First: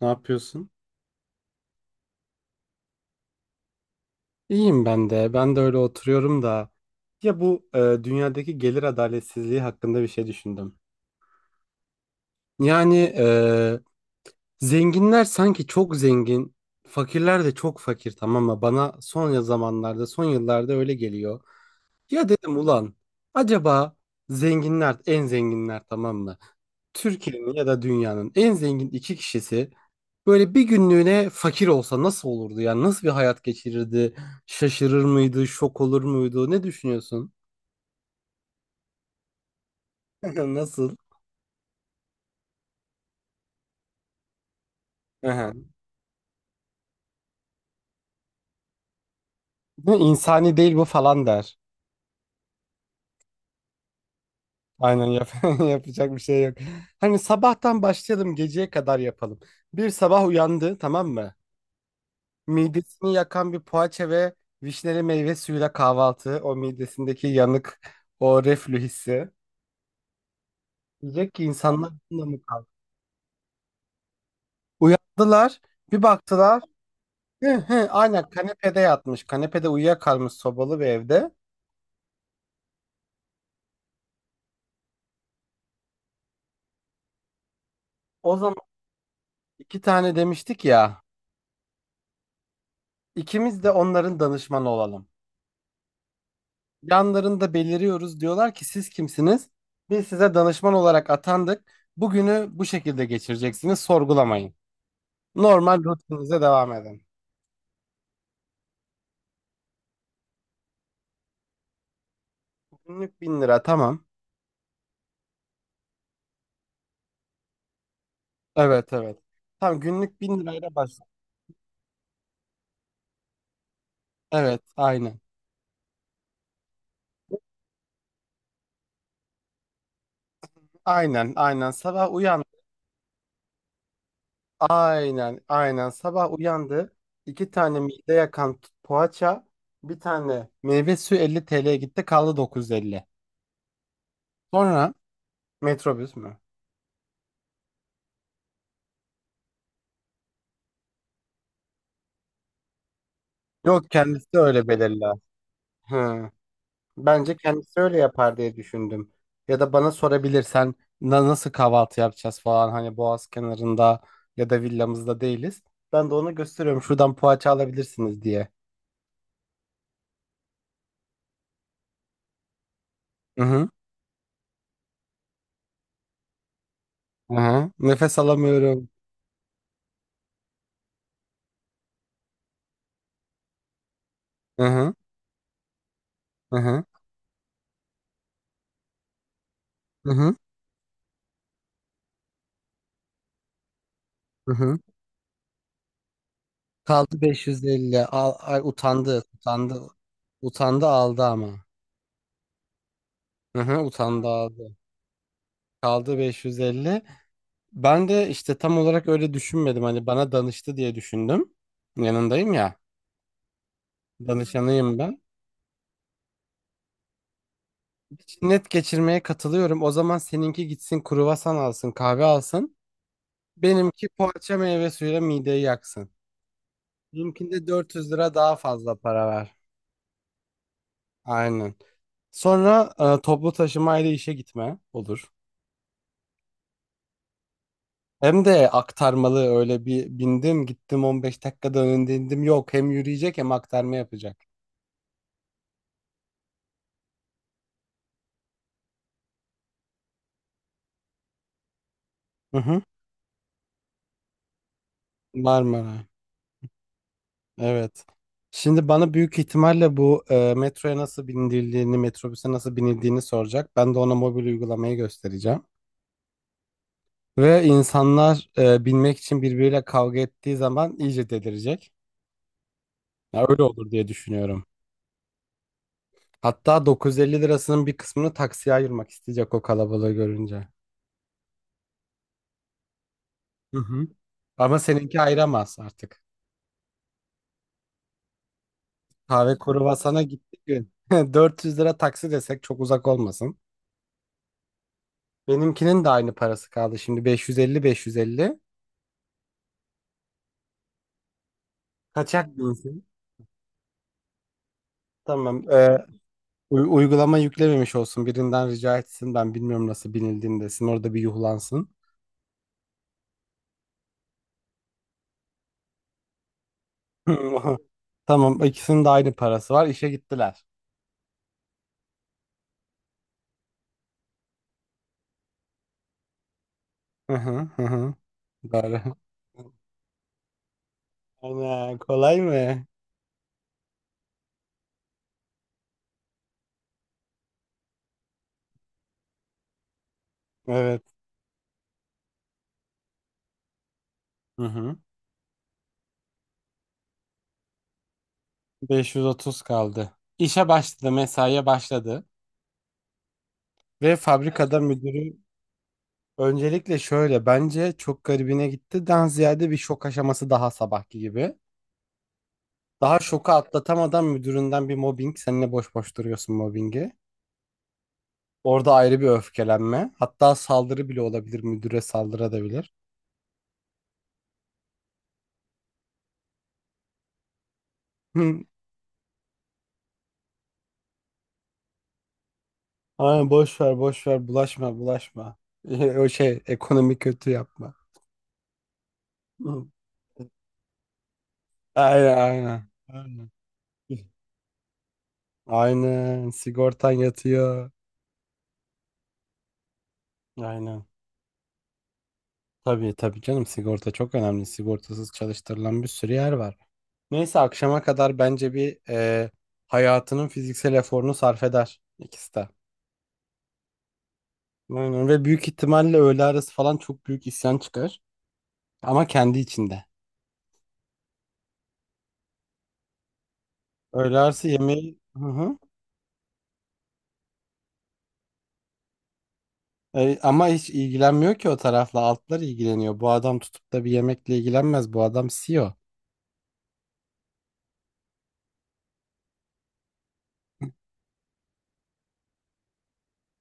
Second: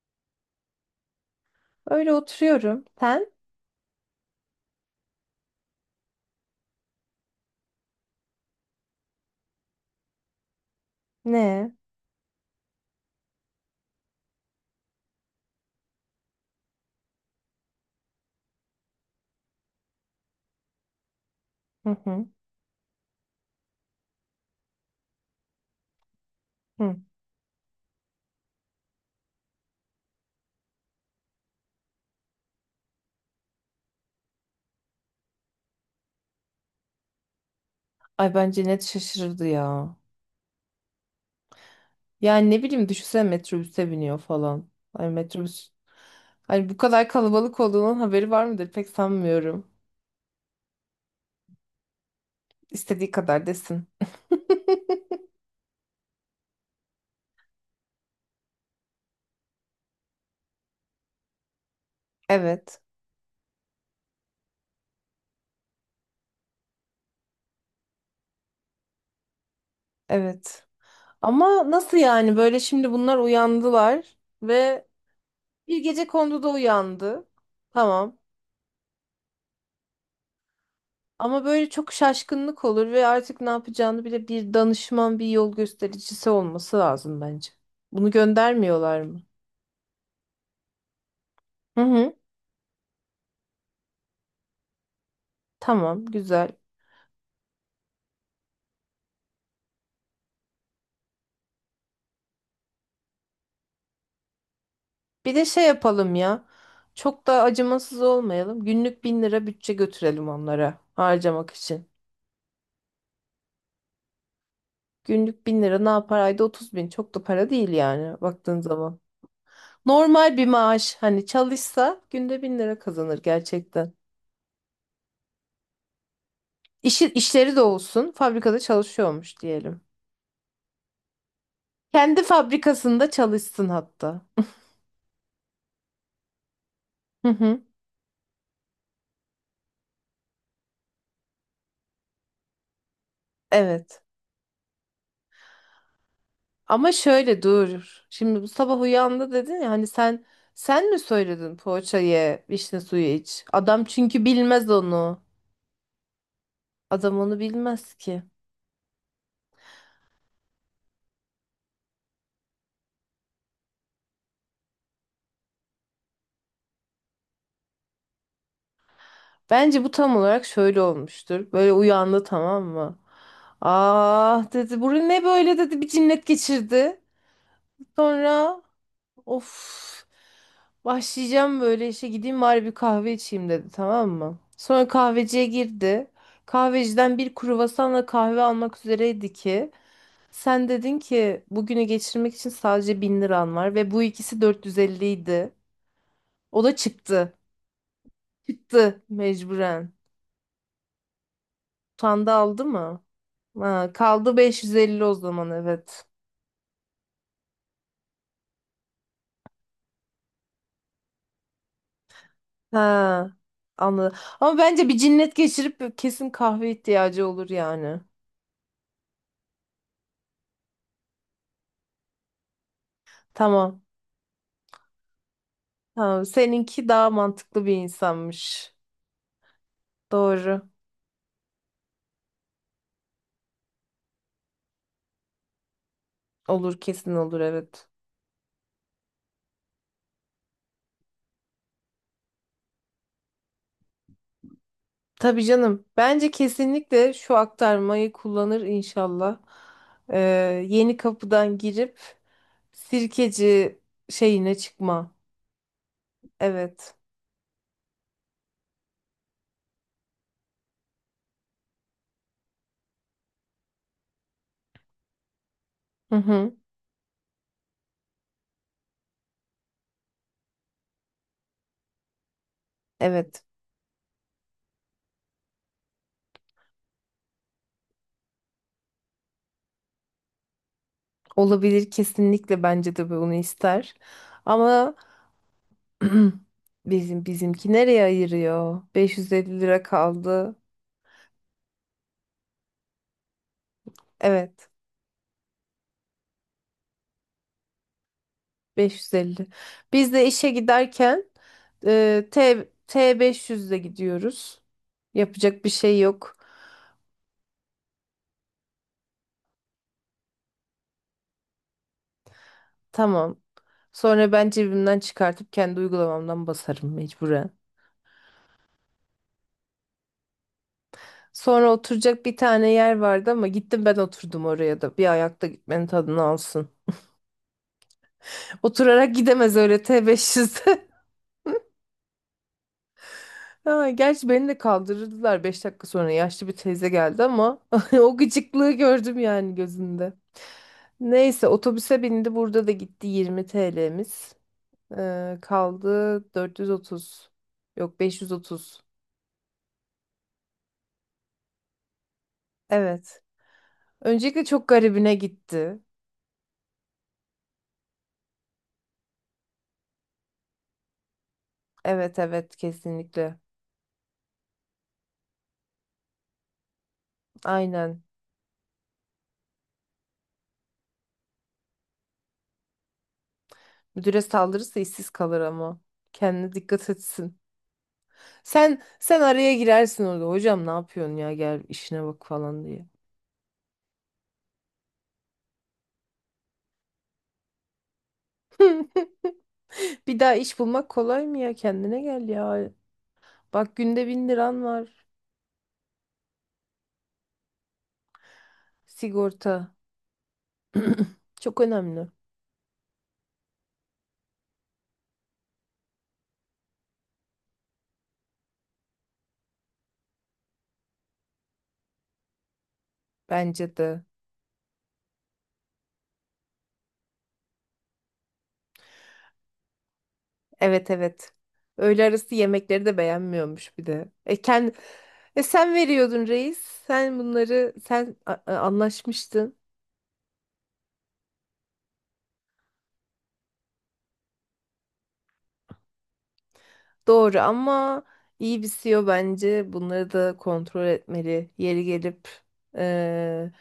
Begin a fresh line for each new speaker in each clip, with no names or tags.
Ne yapıyorsun?
Öyle oturuyorum. Sen?
İyiyim ben de. Ben de öyle oturuyorum da. Ya bu dünyadaki gelir adaletsizliği hakkında bir şey düşündüm.
Ne?
Yani, zenginler sanki çok zengin, fakirler de çok fakir, tamam mı? Bana son zamanlarda, son yıllarda öyle geliyor.
Hı hı.
Ya dedim ulan, acaba zenginler, en zenginler tamam mı?
Hı.
Türkiye'nin ya da dünyanın en zengin iki kişisi böyle bir günlüğüne fakir olsa nasıl olurdu? Yani nasıl bir hayat geçirirdi? Şaşırır mıydı? Şok olur muydu? Ne düşünüyorsun?
Ay bence net şaşırırdı ya.
Nasıl?
Yani ne bileyim düşünsene metrobüse biniyor falan. Ay,
Aha.
metrobüs. Hani bu kadar kalabalık olduğunun haberi var mıdır? Pek sanmıyorum.
Bu insani değil bu falan der.
İstediği kadar desin.
Aynen yap yapacak bir şey yok. Hani sabahtan başlayalım, geceye kadar yapalım. Bir sabah uyandı tamam mı?
Evet.
Midesini yakan bir poğaça ve vişneli meyve suyuyla kahvaltı. O midesindeki yanık, o reflü hissi.
Evet.
Diyecek ki
Ama
insanlar
nasıl
bununla
yani,
mı
böyle
kaldı?
şimdi bunlar uyandılar ve
Uyandılar,
bir
bir
gece konuda da
baktılar.
uyandı.
Hı hı,
Tamam.
aynen kanepede yatmış. Kanepede uyuyakalmış sobalı bir evde.
Ama böyle çok şaşkınlık olur ve artık ne yapacağını bile bir danışman, bir yol göstericisi olması lazım bence. Bunu
O zaman
göndermiyorlar mı?
iki tane demiştik ya.
Hı hı.
İkimiz de onların danışmanı olalım.
Tamam, güzel.
Yanlarında beliriyoruz. Diyorlar ki siz kimsiniz? Biz size danışman olarak atandık. Bugünü bu şekilde geçireceksiniz. Sorgulamayın.
Bir de şey
Normal
yapalım
rutininize
ya.
devam edin.
Çok da acımasız olmayalım. Günlük 1.000 lira bütçe götürelim onlara harcamak için.
Günlük 1.000 lira tamam.
Günlük 1.000 lira ne yapar? Ayda 30 bin. Çok da para değil yani baktığın
Evet
zaman.
evet. Tamam, günlük
Normal
bin
bir
lirayla
maaş.
başla.
Hani çalışsa günde 1.000 lira kazanır gerçekten.
Evet aynen.
İşi, işleri de olsun. Fabrikada çalışıyormuş diyelim.
Aynen aynen sabah
Kendi
uyandı.
fabrikasında çalışsın hatta.
Aynen aynen sabah uyandı.
Hı
İki
hı.
tane mide yakan poğaça. Bir tane meyve suyu 50 TL'ye gitti, kaldı 950.
Evet.
Sonra metrobüs mü?
Ama şöyle dur. Şimdi bu sabah uyandı dedin ya, hani sen mi söyledin poğaça ye, vişne suyu iç? Adam
Yok,
çünkü
kendisi öyle
bilmez
belirler.
onu.
Hı.
Adam
Bence
onu
kendisi
bilmez
öyle
ki.
yapar diye düşündüm. Ya da bana sorabilirsen, nasıl kahvaltı yapacağız" falan, hani Boğaz kenarında ya da villamızda değiliz. Ben de ona gösteriyorum şuradan poğaça alabilirsiniz diye.
Bence bu tam olarak şöyle olmuştur. Böyle uyandı, tamam mı?
Hı hı.
Ah dedi. Bu ne böyle dedi, bir cinnet geçirdi.
Hı hı. Nefes
Sonra.
alamıyorum.
Of. Başlayacağım böyle, işe gideyim bari bir kahve içeyim dedi, tamam mı?
Hı
Sonra
hı.
kahveciye girdi.
Hı hı.
Kahveciden bir kruvasanla kahve almak üzereydi ki
Hı hı.
sen dedin ki bugünü geçirmek için sadece 1.000 liran var ve bu ikisi
Hı hı.
450 idi. O da
Kaldı
çıktı.
550. Al, ay,
Çıktı
utandı. Utandı.
mecburen.
Utandı aldı ama.
Utandı aldı mı?
Hı hı,
Ha,
utandı
kaldı
aldı.
550 o zaman, evet.
Kaldı 550. Ben de işte tam olarak öyle düşünmedim. Hani bana danıştı diye düşündüm. Yanındayım ya.
Ha, anladım. Ama bence bir
Danışanıyım ben.
cinnet geçirip kesin kahve ihtiyacı olur yani.
Hiç net geçirmeye katılıyorum. O zaman seninki gitsin kruvasan alsın, kahve alsın.
Tamam.
Benimki poğaça meyve suyuyla mideyi yaksın.
Tamam, seninki daha mantıklı
Benimkinde
bir
400 lira daha
insanmış.
fazla para ver.
Doğru.
Aynen. Sonra toplu taşımayla işe gitme olur.
Olur, kesin olur, evet.
Hem de aktarmalı, öyle bir bindim gittim 15 dakikada önünde indim. Yok, hem yürüyecek hem aktarma yapacak.
Tabii canım. Bence kesinlikle şu aktarmayı kullanır inşallah. Ee, Yeni kapıdan girip
Hı hı.
sirkeci şeyine çıkma.
Marmara.
Evet.
Evet. Şimdi bana büyük ihtimalle bu metroya nasıl binildiğini, metrobüse nasıl binildiğini soracak. Ben de ona mobil uygulamayı göstereceğim.
Hı hı.
Ve insanlar binmek için birbiriyle kavga ettiği zaman iyice delirecek.
Evet.
Ya öyle olur diye düşünüyorum. Hatta 950 lirasının bir kısmını taksiye ayırmak isteyecek o kalabalığı görünce.
Olabilir, kesinlikle bence de bunu
Hı
ister.
hı. Ama
Ama
seninki ayıramaz artık.
bizimki nereye ayırıyor?
Kahve
550 lira
kuruvasana
kaldı.
gittik gün. 400 lira taksi desek çok uzak olmasın.
Evet.
Benimkinin de aynı parası kaldı, şimdi beş beş yüz elli beş yüz 550.
550. Biz de işe giderken
Kaçak binsin.
T500'le gidiyoruz. Yapacak
Tamam.
bir şey yok.
Uygulama yüklememiş olsun. Birinden rica etsin. Ben bilmiyorum nasıl binildiğini desin. Orada bir yuhlansın.
Tamam. Sonra ben cebimden çıkartıp kendi uygulamamdan basarım mecburen.
Tamam. ikisinin de aynı parası var. İşe gittiler.
Sonra oturacak bir tane yer vardı ama gittim ben oturdum oraya da. Bir ayakta gitmenin tadını alsın.
Hı hı hı. Hı. Doğru.
Oturarak gidemez öyle T500.
Ana, kolay mı?
Ha, gerçi beni de kaldırırdılar 5 dakika sonra. Yaşlı bir teyze geldi ama o gıcıklığı gördüm yani gözünde.
Evet.
Neyse, otobüse bindi. Burada da gitti 20 TL'miz.
Hı hı.
Kaldı 430. Yok, 530.
530 kaldı. İşe başladı, mesaiye başladı.
Evet.
Ve
Öncelikle çok
fabrikada
garibine
müdürü
gitti.
öncelikle şöyle, bence çok garibine gitti. Daha ziyade bir şok aşaması, daha sabahki gibi.
Evet, evet,
Daha
kesinlikle.
şoku atlatamadan müdüründen bir mobbing. Seninle boş boş duruyorsun mobbingi.
Aynen.
Orada ayrı bir öfkelenme. Hatta saldırı bile olabilir. Müdüre saldırabilir.
Müdüre saldırırsa işsiz kalır ama. Kendine dikkat etsin.
Hı.
Sen araya girersin orada. Hocam ne yapıyorsun ya, gel işine bak falan diye.
Aynen boş ver boş ver, bulaşma bulaşma. O şey, ekonomi kötü, yapma. Hı.
Bir daha iş bulmak kolay mı ya? Kendine gel
Aynen
ya.
aynen. Aynen.
Bak, günde 1.000 liran var.
Aynen sigortan yatıyor.
Sigorta.
Aynen.
Çok önemli.
Tabii tabii canım, sigorta çok önemli. Sigortasız çalıştırılan bir sürü yer var. Neyse, akşama kadar bence bir hayatının fiziksel eforunu sarf eder ikisi de.
Bence de.
Aynen. Ve büyük ihtimalle öğle arası falan çok büyük isyan çıkar. Ama kendi içinde.
Evet, evet. Öğle arası yemekleri de beğenmiyormuş bir de. E,
Öğle arası
kend...
yemeği...
e
Hı
Sen
hı.
veriyordun reis. Sen bunları anlaşmıştın.
E, ama hiç ilgilenmiyor ki o tarafla. Altlar ilgileniyor. Bu adam tutup da bir yemekle ilgilenmez. Bu adam CEO.
Doğru ama iyi bir C E O bence bunları da kontrol etmeli. Yeri gelip eee,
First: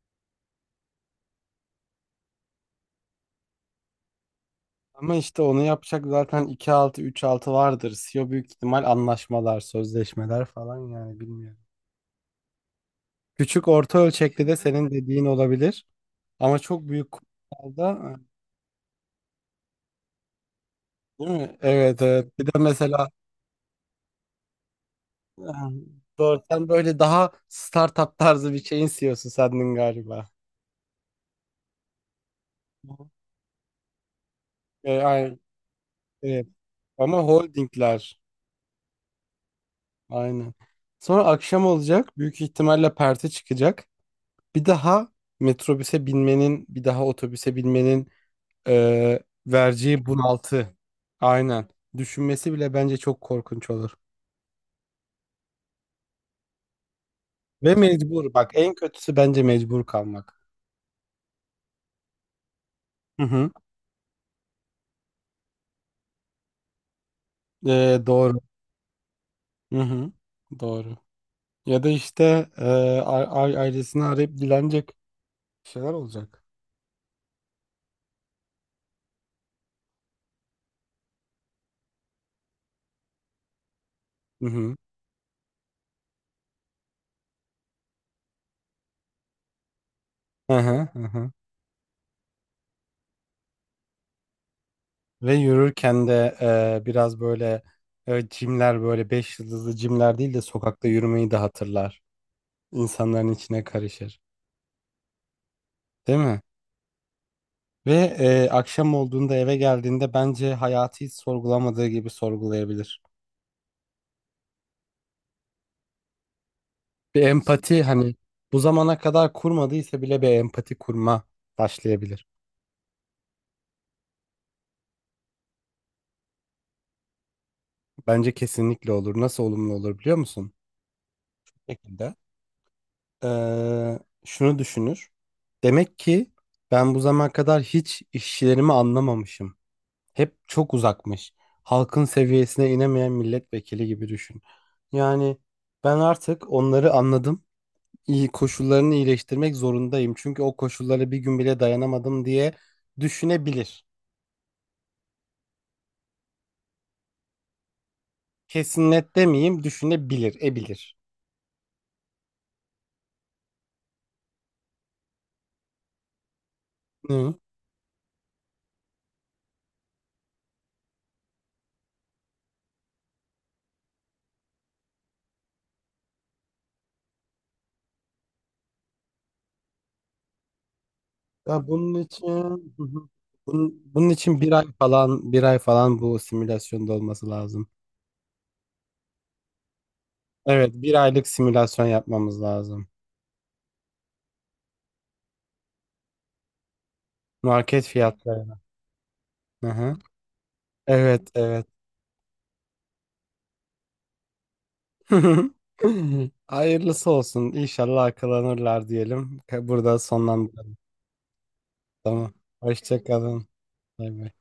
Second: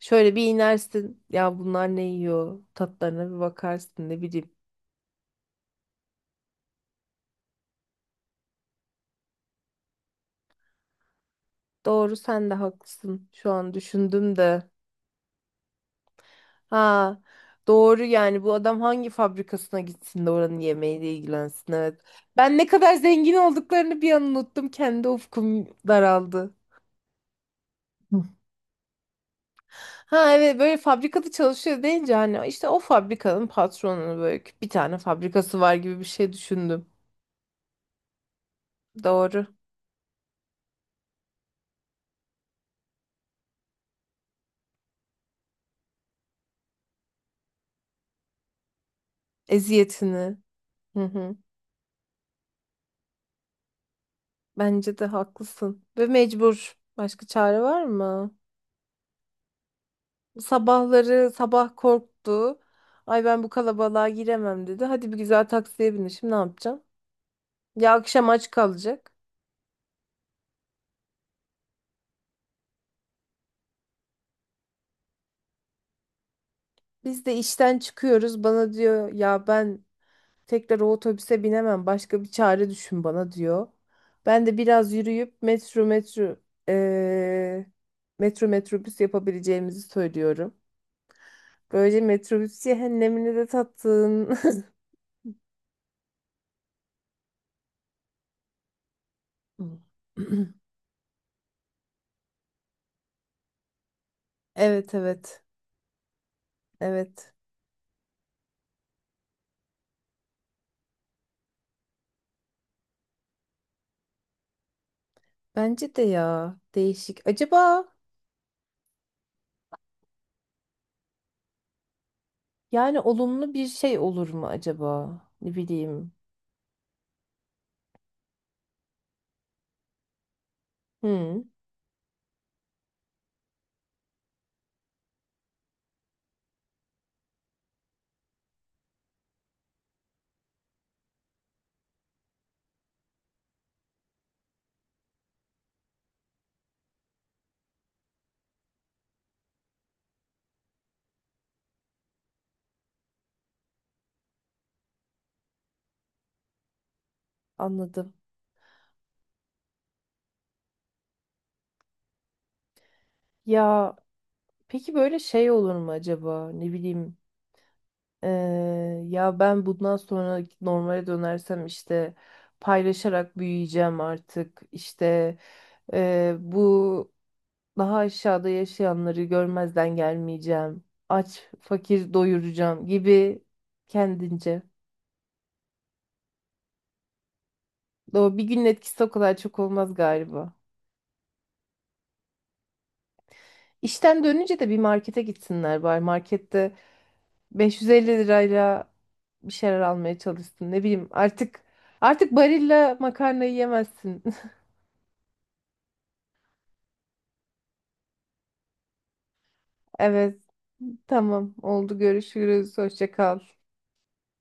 şöyle bir inersin. Ya bunlar ne yiyor? Tatlarına bir bakarsın, ne bileyim.
Ama işte onu yapacak zaten iki altı üç altı vardır. CEO büyük ihtimal anlaşmalar, sözleşmeler falan, yani bilmiyorum.
Doğru, sen de haklısın. Şu
Küçük
an
orta
düşündüm
ölçekli de
de.
senin dediğin olabilir. Ama çok büyük
Ha, doğru
kurumsalda,
yani. Bu adam hangi fabrikasına gitsin de oranın yemeğiyle
değil mi?
ilgilensin, evet.
Evet evet. Bir
Ben
de
ne kadar
mesela,
zengin olduklarını bir an unuttum. Kendi
e,
ufkum
doğru,
daraldı.
sen böyle daha startup
Hı.
tarzı bir şeyin CEO'su sendin galiba.
Ha, evet, böyle fabrikada çalışıyor deyince hani işte o fabrikanın patronunu böyle bir tane
E, ay-
fabrikası var gibi bir şey
evet.
düşündüm.
Ama holdingler.
Doğru.
Aynen. Sonra akşam olacak. Büyük ihtimalle perte çıkacak. Bir daha metrobüse binmenin, bir daha otobüse binmenin e, vereceği
Eziyetini.
bunaltı.
Hı hı.
Aynen. Düşünmesi bile bence çok korkunç olur.
Bence de haklısın. Ve mecbur. Başka çare
Ve
var mı?
mecbur. Bak, en kötüsü bence mecbur kalmak.
Sabahları sabah korktu.
Hı
Ay ben bu
hı.
kalabalığa giremem dedi. Hadi bir güzel taksiye bindi. Şimdi ne yapacağım? Ya
E,
akşam
doğru.
aç kalacak.
Hı hı. Doğru. Ya da işte, ailesini arayıp dilenecek şeyler olacak.
Biz de işten çıkıyoruz. Bana diyor ya, ben tekrar o otobüse binemem. Başka bir çare düşün bana diyor. Ben
Hı
de
hı.
biraz yürüyüp eee, metrobüs yapabileceğimizi söylüyorum.
Hı hı. Hı hı.
Böylece metrobüs cehennemini de tattın.
Ve yürürken de biraz böyle cimler, böyle beş yıldızlı cimler değil de sokakta yürümeyi de hatırlar. İnsanların içine karışır.
Evet, evet,
Değil mi?
evet.
Ve akşam olduğunda eve geldiğinde bence hayatı hiç sorgulamadığı gibi sorgulayabilir.
Bence de ya,
Bir
değişik.
empati,
Acaba,
hani bu zamana kadar kurmadıysa bile bir empati kurma başlayabilir.
yani olumlu bir şey olur mu acaba? Ne bileyim.
Bence kesinlikle olur. Nasıl olumlu olur biliyor musun?
Hı,
Bu şekilde. eee, Şunu düşünür. Demek ki ben bu zamana kadar hiç işçilerimi anlamamışım. Hep çok uzakmış. Halkın seviyesine inemeyen milletvekili gibi düşün. Yani ben artık onları anladım. İyi koşullarını iyileştirmek zorundayım. Çünkü o koşullara bir gün bile dayanamadım diye düşünebilir.
anladım.
Kesin net demeyeyim, düşünebilir, ebilir.
Ya peki böyle şey olur mu acaba? Ne bileyim.
Hı.
Ee, Ya ben bundan sonra normale dönersem işte paylaşarak büyüyeceğim artık. İşte bu daha aşağıda yaşayanları görmezden gelmeyeceğim. Aç,
Ya bunun
fakir
için, hı
doyuracağım
hı,
gibi
bunun için bir
kendince.
ay falan, 1 ay falan bu simülasyonda olması lazım.
O bir günün etkisi o kadar çok olmaz galiba.
Evet, 1 aylık simülasyon yapmamız lazım.
İşten dönünce de bir markete gitsinler bari. Markette
Market
550
fiyatları.
lirayla bir
Hı
şeyler
hı.
almaya çalışsın. Ne bileyim,
Evet,
artık
evet.
artık Barilla makarnayı yemezsin.
Hayırlısı olsun. İnşallah akılanırlar diyelim. Burada
Evet,
sonlandıralım.
tamam, oldu,
Tamam.
görüşürüz.
Hoşça
Hoşça kal.
kalın. Bay bay.